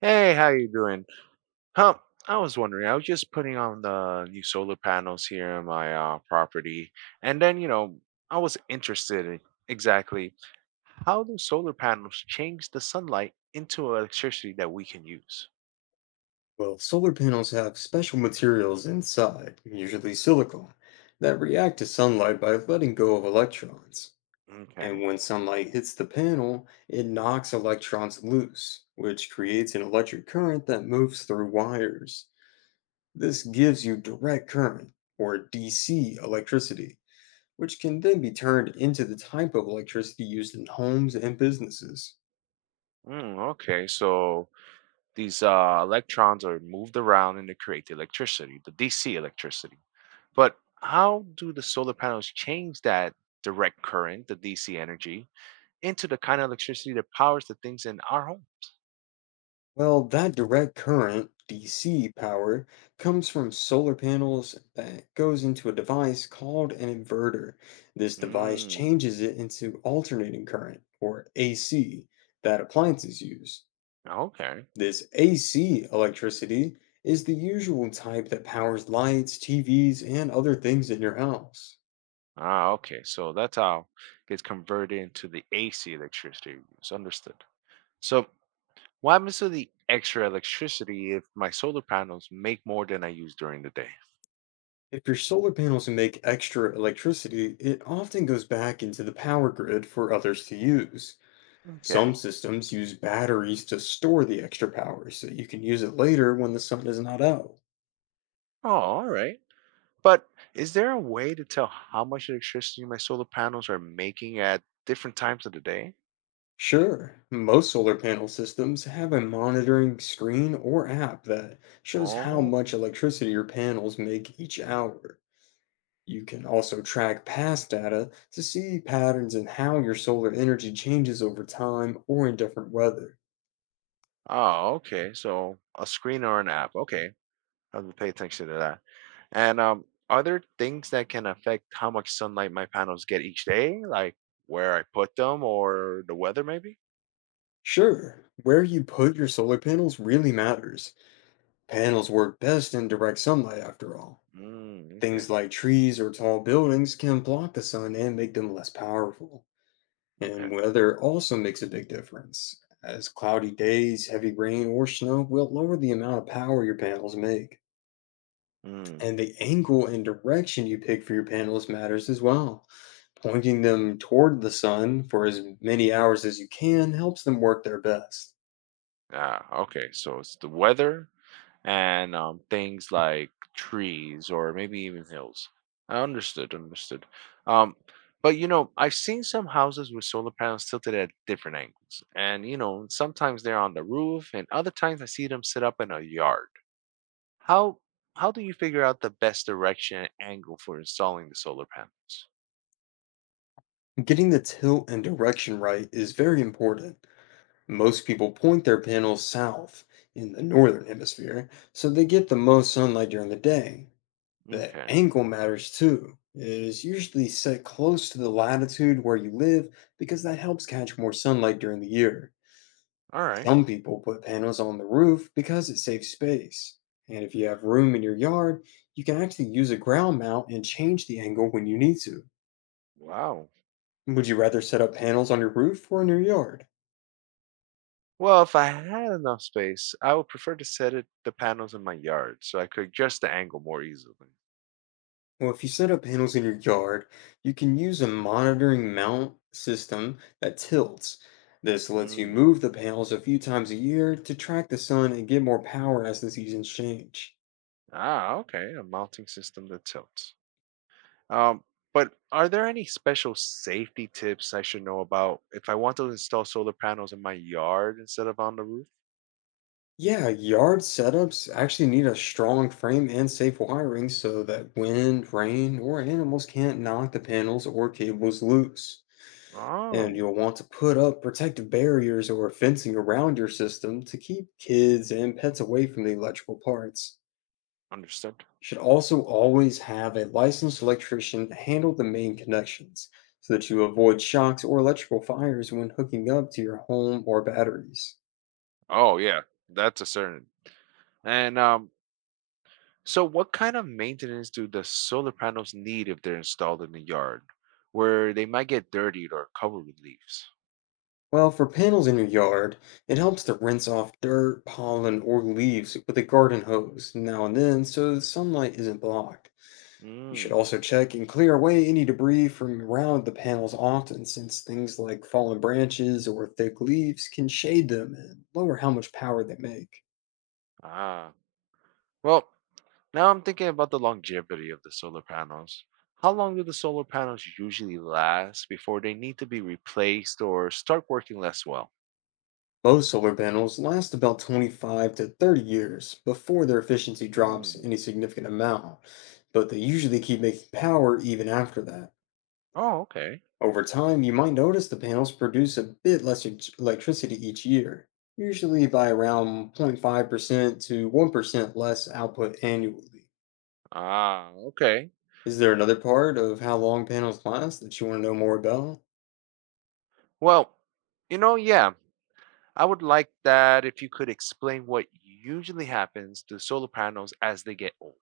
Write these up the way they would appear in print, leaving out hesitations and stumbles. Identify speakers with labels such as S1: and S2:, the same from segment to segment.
S1: Hey, how you doing? Huh, I was wondering, I was just putting on the new solar panels here on my property, and then, I was interested in exactly how do solar panels change the sunlight into electricity that we can use?
S2: Well, solar panels have special materials inside, usually silicon, that react to sunlight by letting go of electrons. And
S1: Okay.
S2: when sunlight hits the panel, it knocks electrons loose, which creates an electric current that moves through wires. This gives you direct current, or DC electricity, which can then be turned into the type of electricity used in homes and businesses.
S1: Okay, so these electrons are moved around and they create the electricity, the DC electricity. But how do the solar panels change that direct current, the DC energy, into the kind of electricity that powers the things in our home.
S2: Well, that direct current, DC power, comes from solar panels that goes into a device called an inverter. This device
S1: Mm.
S2: changes it into alternating current, or AC, that appliances use.
S1: Okay.
S2: This AC electricity is the usual type that powers lights, TVs, and other things in your house.
S1: Ah, okay. So that's how it gets converted into the AC electricity we use. Understood. So what happens to the extra electricity if my solar panels make more than I use during the day?
S2: If your solar panels make extra electricity, it often goes back into the power grid for others to use. Some
S1: Okay.
S2: systems use batteries to store the extra power so you can use it later when the sun is not out.
S1: Oh, all right. But is there a way to tell how much electricity my solar panels are making at different times of the day?
S2: Sure, most solar panel systems have a monitoring screen or app that shows how
S1: Oh.
S2: much electricity your panels make each hour. You can also track past data to see patterns in how your solar energy changes over time or in different weather.
S1: Oh, okay. So a screen or an app. Okay. I have to pay attention to that. And, are there things that can affect how much sunlight my panels get each day, like where I put them or the weather maybe?
S2: Sure, where you put your solar panels really matters. Panels work best in direct sunlight, after all.
S1: Mm, okay.
S2: Things like trees or tall buildings can block the sun and make them less powerful.
S1: Okay.
S2: And weather also makes a big difference, as cloudy days, heavy rain, or snow will lower the amount of power your panels make.
S1: Mm.
S2: And the angle and direction you pick for your panels matters as well. Pointing them toward the sun for as many hours as you can helps them work their best.
S1: Ah, okay. So it's the weather and things like trees or maybe even hills. Understood. Um, but I've seen some houses with solar panels tilted at different angles. And sometimes they're on the roof and other times I see them set up in a yard. How how do you figure out the best direction and angle for installing the solar panels?
S2: Getting the tilt and direction right is very important. Most people point their panels south in the northern hemisphere, so they get the most sunlight during the day. The
S1: Okay.
S2: angle matters too. It is usually set close to the latitude where you live because that helps catch more sunlight during the year.
S1: All right.
S2: Some people put panels on the roof because it saves space. And if you have room in your yard, you can actually use a ground mount and change the angle when you need to.
S1: Wow.
S2: Would you rather set up panels on your roof or in your yard?
S1: Well, if I had enough space, I would prefer to set it the panels in my yard so I could adjust the angle more easily.
S2: Well, if you set up panels in your yard, you can use a monitoring mount system that tilts. This lets you
S1: Mm.
S2: move the panels a few times a year to track the sun and get more power as the seasons change.
S1: Ah, okay. A mounting system that tilts. Um, but are there any special safety tips I should know about if I want to install solar panels in my yard instead of on the roof?
S2: Yeah, yard setups actually need a strong frame and safe wiring so that wind, rain, or animals can't knock the panels or cables loose. And
S1: Oh.
S2: you'll want to put up protective barriers or fencing around your system to keep kids and pets away from the electrical parts.
S1: Understood.
S2: Should also always have a licensed electrician handle the main connections so that you avoid shocks or electrical fires when hooking up to your home or batteries.
S1: Oh, yeah. That's a certain. And so, what kind of maintenance do the solar panels need if they're installed in the yard, where they might get dirtied or covered with leaves?
S2: Well, for panels in your yard, it helps to rinse off dirt, pollen, or leaves with a garden hose now and then so the sunlight isn't blocked. You should
S1: Mm.
S2: also check and clear away any debris from around the panels often, since things like fallen branches or thick leaves can shade them and lower how much power they make.
S1: Ah. Well, now I'm thinking about the longevity of the solar panels. How long do the solar panels usually last before they need to be replaced or start working less well?
S2: Most solar panels last about 25 to 30 years before their efficiency drops
S1: Mm.
S2: any significant amount, but they usually keep making power even after that.
S1: Oh, okay.
S2: Over time, you might notice the panels produce a bit less electricity each year, usually by around 0.5% to 1% less output annually.
S1: Ah, okay.
S2: Is there another part of how long panels last that you want to know more about?
S1: Well, yeah, I would like that if you could explain what usually happens to solar panels as they get older.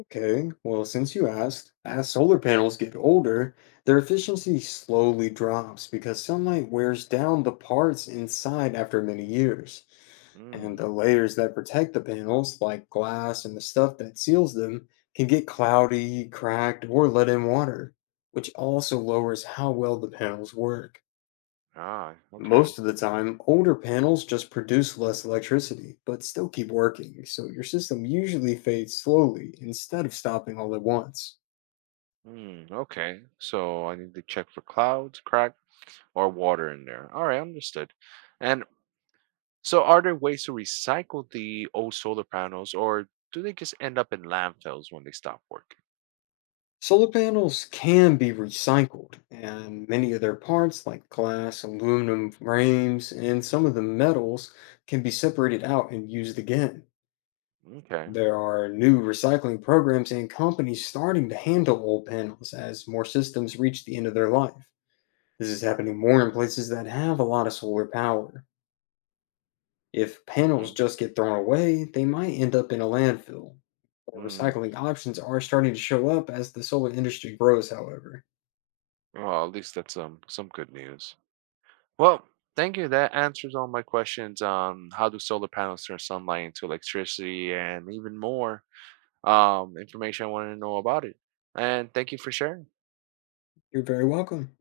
S2: Okay, well, since you asked, as solar panels get older, their efficiency slowly drops because sunlight wears down the parts inside after many years. And
S1: Mm.
S2: the layers that protect the panels, like glass and the stuff that seals them, can get cloudy, cracked, or let in water, which also lowers how well the panels work.
S1: Ah, okay.
S2: Most of the time, older panels just produce less electricity, but still keep working, so your system usually fades slowly instead of stopping all at once.
S1: Mm, okay. So I need to check for clouds, crack, or water in there. All right, understood. And so are there ways to recycle the old solar panels or do they just end up in landfills when they stop working?
S2: Solar panels can be recycled, and many of their parts, like glass, aluminum frames, and some of the metals, can be separated out and used again.
S1: Okay.
S2: There are new recycling programs and companies starting to handle old panels as more systems reach the end of their life. This is happening more in places that have a lot of solar power. If panels
S1: Hmm.
S2: just get thrown away, they might end up in a landfill. More
S1: Mm.
S2: recycling options are starting to show up as the solar industry grows, however.
S1: Well, at least that's some good news. Well, thank you. That answers all my questions on how do solar panels turn sunlight into electricity and even more information I wanted to know about it. And thank you for sharing.
S2: You're very welcome.